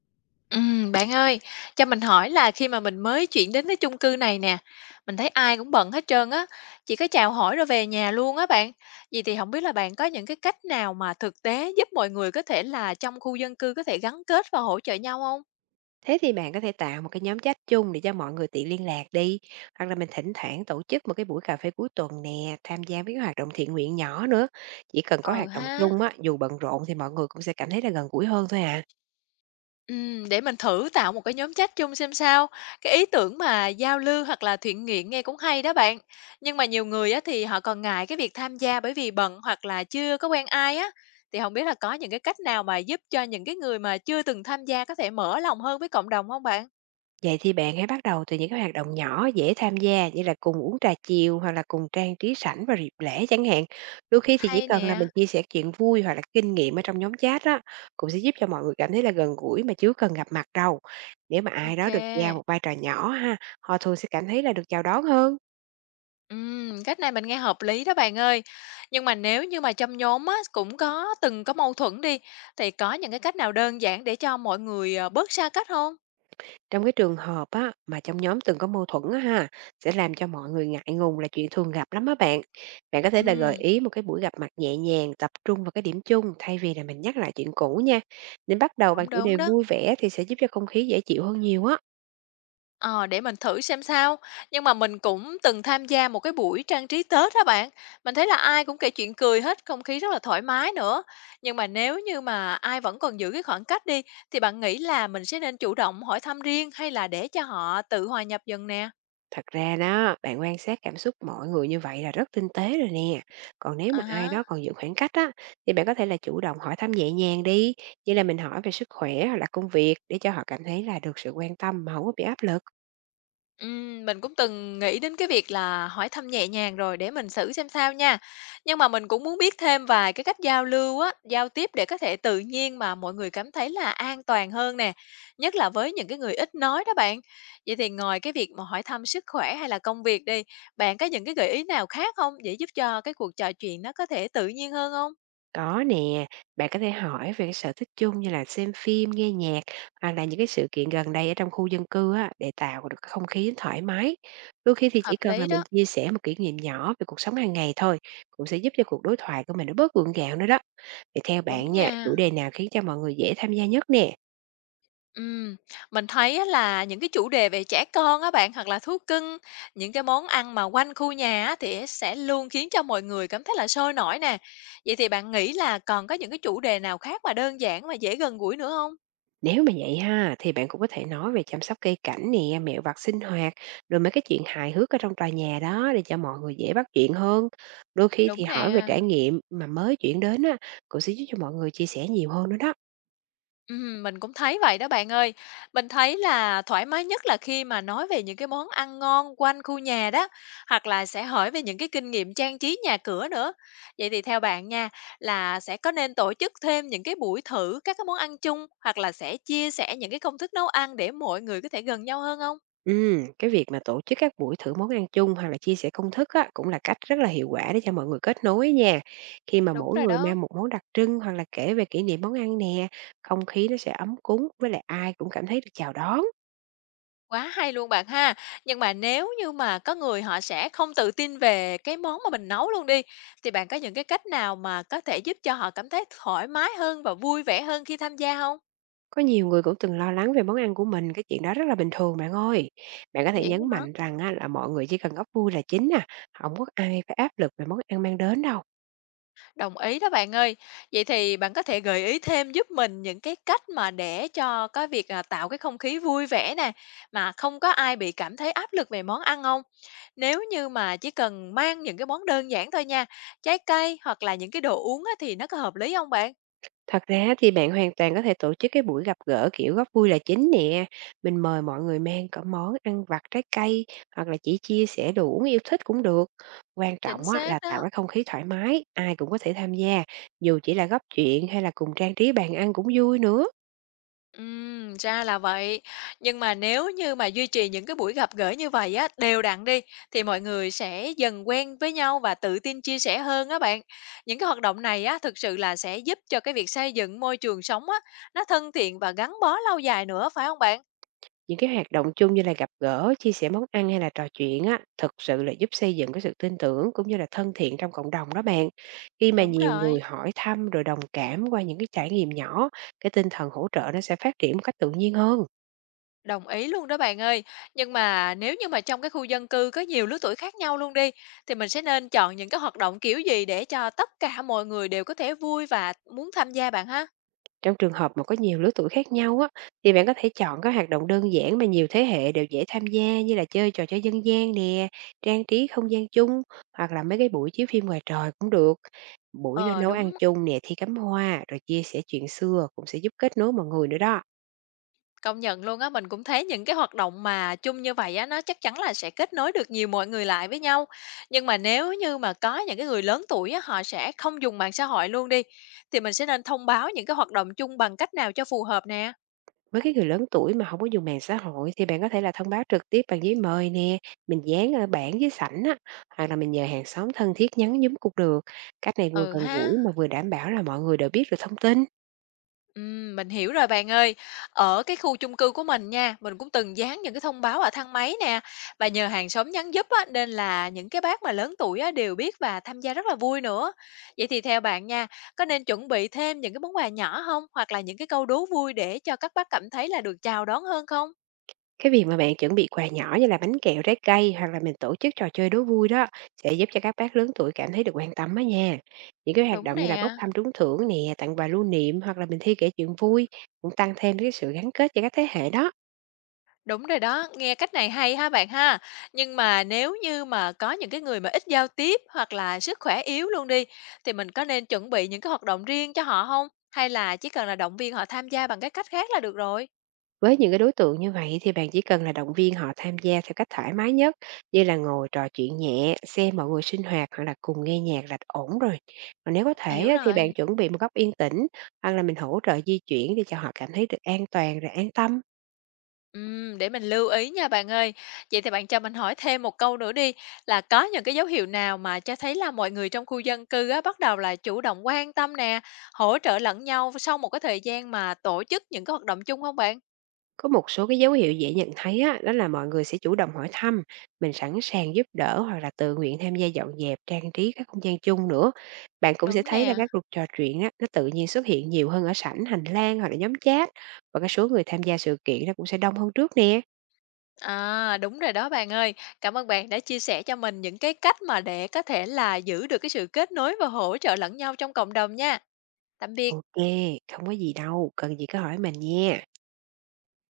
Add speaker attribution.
Speaker 1: Bạn ơi, cho mình hỏi là khi mà mình mới chuyển đến cái chung cư này nè, mình thấy ai cũng bận hết trơn á, chỉ có chào hỏi rồi về nhà luôn á bạn. Vậy thì không biết là bạn có những cái cách nào mà thực tế giúp mọi người có thể là trong khu dân cư có thể gắn kết và hỗ trợ nhau không?
Speaker 2: Thế thì bạn có thể tạo một cái nhóm chat chung để cho mọi người tiện liên lạc đi. Hoặc là mình thỉnh thoảng tổ chức một cái buổi cà phê cuối tuần nè, tham gia với cái hoạt động thiện nguyện nhỏ nữa. Chỉ cần có
Speaker 1: Ừ
Speaker 2: hoạt động
Speaker 1: ha.
Speaker 2: chung á, dù bận rộn thì mọi người cũng sẽ cảm thấy là gần gũi hơn thôi à.
Speaker 1: Để mình thử tạo một cái nhóm chat chung xem sao. Cái ý tưởng mà giao lưu hoặc là thiện nguyện nghe cũng hay đó bạn. Nhưng mà nhiều người á thì họ còn ngại cái việc tham gia bởi vì bận hoặc là chưa có quen ai á. Thì không biết là có những cái cách nào mà giúp cho những cái người mà chưa từng tham gia có thể mở lòng hơn với cộng đồng không bạn?
Speaker 2: Vậy thì bạn hãy bắt đầu từ những cái hoạt động nhỏ dễ tham gia như là cùng uống trà chiều hoặc là cùng trang trí sảnh vào dịp lễ chẳng hạn. Đôi khi thì chỉ
Speaker 1: Hay
Speaker 2: cần là
Speaker 1: nè.
Speaker 2: mình chia sẻ chuyện vui hoặc là kinh nghiệm ở trong nhóm chat đó cũng sẽ giúp cho mọi người cảm thấy là gần gũi mà chứ cần gặp mặt đâu. Nếu mà ai
Speaker 1: Ok.
Speaker 2: đó được giao một vai trò nhỏ ha, họ thường sẽ cảm thấy là được chào đón hơn.
Speaker 1: Cách này mình nghe hợp lý đó bạn ơi. Nhưng mà nếu như mà trong nhóm á cũng có từng có mâu thuẫn đi, thì có những cái cách nào đơn giản để cho mọi người à, bớt xa cách không?
Speaker 2: Trong cái trường hợp á, mà trong nhóm từng có mâu thuẫn á ha, sẽ làm cho mọi người ngại ngùng là chuyện thường gặp lắm á bạn. Bạn có thể là gợi
Speaker 1: Ừ.
Speaker 2: ý một cái buổi gặp mặt nhẹ nhàng, tập trung vào cái điểm chung thay vì là mình nhắc lại chuyện cũ nha. Nên bắt đầu bằng
Speaker 1: Đúng,
Speaker 2: chủ
Speaker 1: đúng
Speaker 2: đề
Speaker 1: đó.
Speaker 2: vui vẻ thì sẽ giúp cho không khí dễ chịu hơn nhiều á.
Speaker 1: Ờ, để mình thử xem sao. Nhưng mà mình cũng từng tham gia một cái buổi trang trí Tết á bạn. Mình thấy là ai cũng kể chuyện cười hết, không khí rất là thoải mái nữa. Nhưng mà nếu như mà ai vẫn còn giữ cái khoảng cách đi, thì bạn nghĩ là mình sẽ nên chủ động hỏi thăm riêng hay là để cho họ tự hòa nhập dần nè?
Speaker 2: Thật ra đó, bạn quan sát cảm xúc mọi người như vậy là rất tinh tế rồi nè. Còn nếu
Speaker 1: À
Speaker 2: mà ai
Speaker 1: há.
Speaker 2: đó còn giữ khoảng cách á, thì bạn có thể là chủ động hỏi thăm nhẹ nhàng đi. Như là mình hỏi về sức khỏe hoặc là công việc để cho họ cảm thấy là được sự quan tâm mà không có bị áp lực.
Speaker 1: Mình cũng từng nghĩ đến cái việc là hỏi thăm nhẹ nhàng rồi để mình xử xem sao nha. Nhưng mà mình cũng muốn biết thêm vài cái cách giao lưu á, giao tiếp để có thể tự nhiên mà mọi người cảm thấy là an toàn hơn nè, nhất là với những cái người ít nói đó bạn. Vậy thì ngoài cái việc mà hỏi thăm sức khỏe hay là công việc đi, bạn có những cái gợi ý nào khác không để giúp cho cái cuộc trò chuyện nó có thể tự nhiên hơn không?
Speaker 2: Có nè, bạn có thể hỏi về cái sở thích chung như là xem phim, nghe nhạc hoặc là những cái sự kiện gần đây ở trong khu dân cư á, để tạo được cái không khí thoải mái. Đôi khi thì chỉ
Speaker 1: Hợp
Speaker 2: cần là
Speaker 1: lý đó,
Speaker 2: mình chia sẻ một kỷ niệm nhỏ về cuộc sống hàng ngày thôi, cũng sẽ giúp cho cuộc đối thoại của mình nó bớt gượng gạo nữa đó. Thì theo
Speaker 1: đúng
Speaker 2: bạn nha, chủ
Speaker 1: nha.
Speaker 2: đề nào khiến cho mọi người dễ tham gia nhất nè?
Speaker 1: Ừm, mình thấy á là những cái chủ đề về trẻ con á bạn, hoặc là thú cưng, những cái món ăn mà quanh khu nhà á thì sẽ luôn khiến cho mọi người cảm thấy là sôi nổi nè. Vậy thì bạn nghĩ là còn có những cái chủ đề nào khác mà đơn giản mà dễ gần gũi nữa không?
Speaker 2: Nếu mà vậy ha, thì bạn cũng có thể nói về chăm sóc cây cảnh nè, mẹo vặt sinh hoạt, rồi mấy cái chuyện hài hước ở trong tòa nhà đó để cho mọi người dễ bắt chuyện hơn. Đôi khi thì
Speaker 1: Đúng
Speaker 2: hỏi về
Speaker 1: nè.
Speaker 2: trải nghiệm mà mới chuyển đến á, cũng sẽ giúp cho mọi người chia sẻ nhiều hơn nữa đó.
Speaker 1: Mình cũng thấy vậy đó bạn ơi. Mình thấy là thoải mái nhất là khi mà nói về những cái món ăn ngon quanh khu nhà đó, hoặc là sẽ hỏi về những cái kinh nghiệm trang trí nhà cửa nữa. Vậy thì theo bạn nha, là sẽ có nên tổ chức thêm những cái buổi thử các cái món ăn chung, hoặc là sẽ chia sẻ những cái công thức nấu ăn để mọi người có thể gần nhau hơn không?
Speaker 2: Ừ, cái việc mà tổ chức các buổi thử món ăn chung hoặc là chia sẻ công thức á, cũng là cách rất là hiệu quả để cho mọi người kết nối nha. Khi mà
Speaker 1: Đúng
Speaker 2: mỗi
Speaker 1: rồi
Speaker 2: người
Speaker 1: đó.
Speaker 2: mang một món đặc trưng hoặc là kể về kỷ niệm món ăn nè, không khí nó sẽ ấm cúng với lại ai cũng cảm thấy được chào đón.
Speaker 1: Quá hay luôn bạn ha. Nhưng mà nếu như mà có người họ sẽ không tự tin về cái món mà mình nấu luôn đi, thì bạn có những cái cách nào mà có thể giúp cho họ cảm thấy thoải mái hơn và vui vẻ hơn khi tham gia không?
Speaker 2: Có nhiều người cũng từng lo lắng về món ăn của mình, cái chuyện đó rất là bình thường bạn ơi. Bạn có thể
Speaker 1: Vậy
Speaker 2: nhấn
Speaker 1: hả?
Speaker 2: mạnh rằng á, là mọi người chỉ cần góp vui là chính nè, không có ai phải áp lực về món ăn mang đến đâu.
Speaker 1: Đồng ý đó bạn ơi. Vậy thì bạn có thể gợi ý thêm giúp mình những cái cách mà để cho cái việc, à, tạo cái không khí vui vẻ nè, mà không có ai bị cảm thấy áp lực về món ăn không? Nếu như mà chỉ cần mang những cái món đơn giản thôi nha, trái cây hoặc là những cái đồ uống á thì nó có hợp lý không bạn?
Speaker 2: Thật ra thì bạn hoàn toàn có thể tổ chức cái buổi gặp gỡ kiểu góp vui là chính nè. Mình mời mọi người mang cả món ăn vặt trái cây hoặc là chỉ chia sẻ đồ uống yêu thích cũng được. Quan
Speaker 1: Chính
Speaker 2: trọng á,
Speaker 1: xác
Speaker 2: là tạo
Speaker 1: đó.
Speaker 2: cái không khí thoải mái, ai cũng có thể tham gia, dù chỉ là góp chuyện hay là cùng trang trí bàn ăn cũng vui nữa.
Speaker 1: Ra là vậy. Nhưng mà nếu như mà duy trì những cái buổi gặp gỡ như vậy á, đều đặn đi, thì mọi người sẽ dần quen với nhau và tự tin chia sẻ hơn á bạn. Những cái hoạt động này á, thực sự là sẽ giúp cho cái việc xây dựng môi trường sống á, nó thân thiện và gắn bó lâu dài nữa, phải không bạn?
Speaker 2: Những cái hoạt động chung như là gặp gỡ, chia sẻ món ăn hay là trò chuyện á, thực sự là giúp xây dựng cái sự tin tưởng cũng như là thân thiện trong cộng đồng đó bạn. Khi mà
Speaker 1: Đúng
Speaker 2: nhiều
Speaker 1: rồi.
Speaker 2: người hỏi thăm rồi đồng cảm qua những cái trải nghiệm nhỏ, cái tinh thần hỗ trợ nó sẽ phát triển một cách tự nhiên hơn.
Speaker 1: Đồng ý luôn đó bạn ơi. Nhưng mà nếu như mà trong cái khu dân cư có nhiều lứa tuổi khác nhau luôn đi, thì mình sẽ nên chọn những cái hoạt động kiểu gì để cho tất cả mọi người đều có thể vui và muốn tham gia bạn ha?
Speaker 2: Trong trường hợp mà có nhiều lứa tuổi khác nhau á, thì bạn có thể chọn các hoạt động đơn giản mà nhiều thế hệ đều dễ tham gia như là chơi trò chơi dân gian nè, trang trí không gian chung hoặc là mấy cái buổi chiếu phim ngoài trời cũng được. Buổi ra
Speaker 1: Ờ,
Speaker 2: nấu ăn
Speaker 1: đúng,
Speaker 2: chung nè, thi cắm hoa rồi chia sẻ chuyện xưa cũng sẽ giúp kết nối mọi người nữa đó.
Speaker 1: công nhận luôn á, mình cũng thấy những cái hoạt động mà chung như vậy á, nó chắc chắn là sẽ kết nối được nhiều mọi người lại với nhau. Nhưng mà nếu như mà có những cái người lớn tuổi á, họ sẽ không dùng mạng xã hội luôn đi, thì mình sẽ nên thông báo những cái hoạt động chung bằng cách nào cho phù hợp nè?
Speaker 2: Với cái người lớn tuổi mà không có dùng mạng xã hội thì bạn có thể là thông báo trực tiếp bằng giấy mời nè, mình dán ở bảng dưới sảnh á, hoặc là mình nhờ hàng xóm thân thiết nhắn nhúm cũng được. Cách này vừa
Speaker 1: Ừ
Speaker 2: gần
Speaker 1: ha.
Speaker 2: gũi mà vừa đảm bảo là mọi người đều biết được thông tin.
Speaker 1: Mình hiểu rồi bạn ơi. Ở cái khu chung cư của mình nha, mình cũng từng dán những cái thông báo ở thang máy nè và nhờ hàng xóm nhắn giúp á, nên là những cái bác mà lớn tuổi á, đều biết và tham gia rất là vui nữa. Vậy thì theo bạn nha, có nên chuẩn bị thêm những cái món quà nhỏ không? Hoặc là những cái câu đố vui để cho các bác cảm thấy là được chào đón hơn không?
Speaker 2: Cái việc mà bạn chuẩn bị quà nhỏ như là bánh kẹo, trái cây hoặc là mình tổ chức trò chơi đố vui đó sẽ giúp cho các bác lớn tuổi cảm thấy được quan tâm đó nha. Những cái hoạt
Speaker 1: Đúng
Speaker 2: động như là bốc
Speaker 1: nè.
Speaker 2: thăm trúng thưởng nè, tặng quà lưu niệm hoặc là mình thi kể chuyện vui cũng tăng thêm cái sự gắn kết cho các thế hệ đó.
Speaker 1: Đúng rồi đó, nghe cách này hay ha bạn ha. Nhưng mà nếu như mà có những cái người mà ít giao tiếp hoặc là sức khỏe yếu luôn đi, thì mình có nên chuẩn bị những cái hoạt động riêng cho họ không? Hay là chỉ cần là động viên họ tham gia bằng cái cách khác là được rồi?
Speaker 2: Với những cái đối tượng như vậy thì bạn chỉ cần là động viên họ tham gia theo cách thoải mái nhất, như là ngồi trò chuyện nhẹ, xem mọi người sinh hoạt hoặc là cùng nghe nhạc là ổn rồi. Còn nếu có thể
Speaker 1: Hiểu
Speaker 2: á, thì bạn
Speaker 1: rồi.
Speaker 2: chuẩn bị một góc yên tĩnh hoặc là mình hỗ trợ di chuyển để cho họ cảm thấy được an toàn rồi an tâm.
Speaker 1: Để mình lưu ý nha bạn ơi. Vậy thì bạn cho mình hỏi thêm một câu nữa đi, là có những cái dấu hiệu nào mà cho thấy là mọi người trong khu dân cư á, bắt đầu là chủ động quan tâm nè, hỗ trợ lẫn nhau sau một cái thời gian mà tổ chức những cái hoạt động chung không bạn?
Speaker 2: Có một số cái dấu hiệu dễ nhận thấy á, đó là mọi người sẽ chủ động hỏi thăm, mình sẵn sàng giúp đỡ hoặc là tự nguyện tham gia dọn dẹp, trang trí các không gian chung nữa. Bạn cũng sẽ
Speaker 1: Đúng
Speaker 2: thấy là
Speaker 1: nè.
Speaker 2: các cuộc trò chuyện á, nó tự nhiên xuất hiện nhiều hơn ở sảnh, hành lang hoặc là nhóm chat, và cái số người tham gia sự kiện nó cũng sẽ đông hơn trước nè.
Speaker 1: À, đúng rồi đó bạn ơi. Cảm ơn bạn đã chia sẻ cho mình những cái cách mà để có thể là giữ được cái sự kết nối và hỗ trợ lẫn nhau trong cộng đồng nha. Tạm biệt.
Speaker 2: Ok, không có gì đâu, cần gì cứ hỏi mình nha.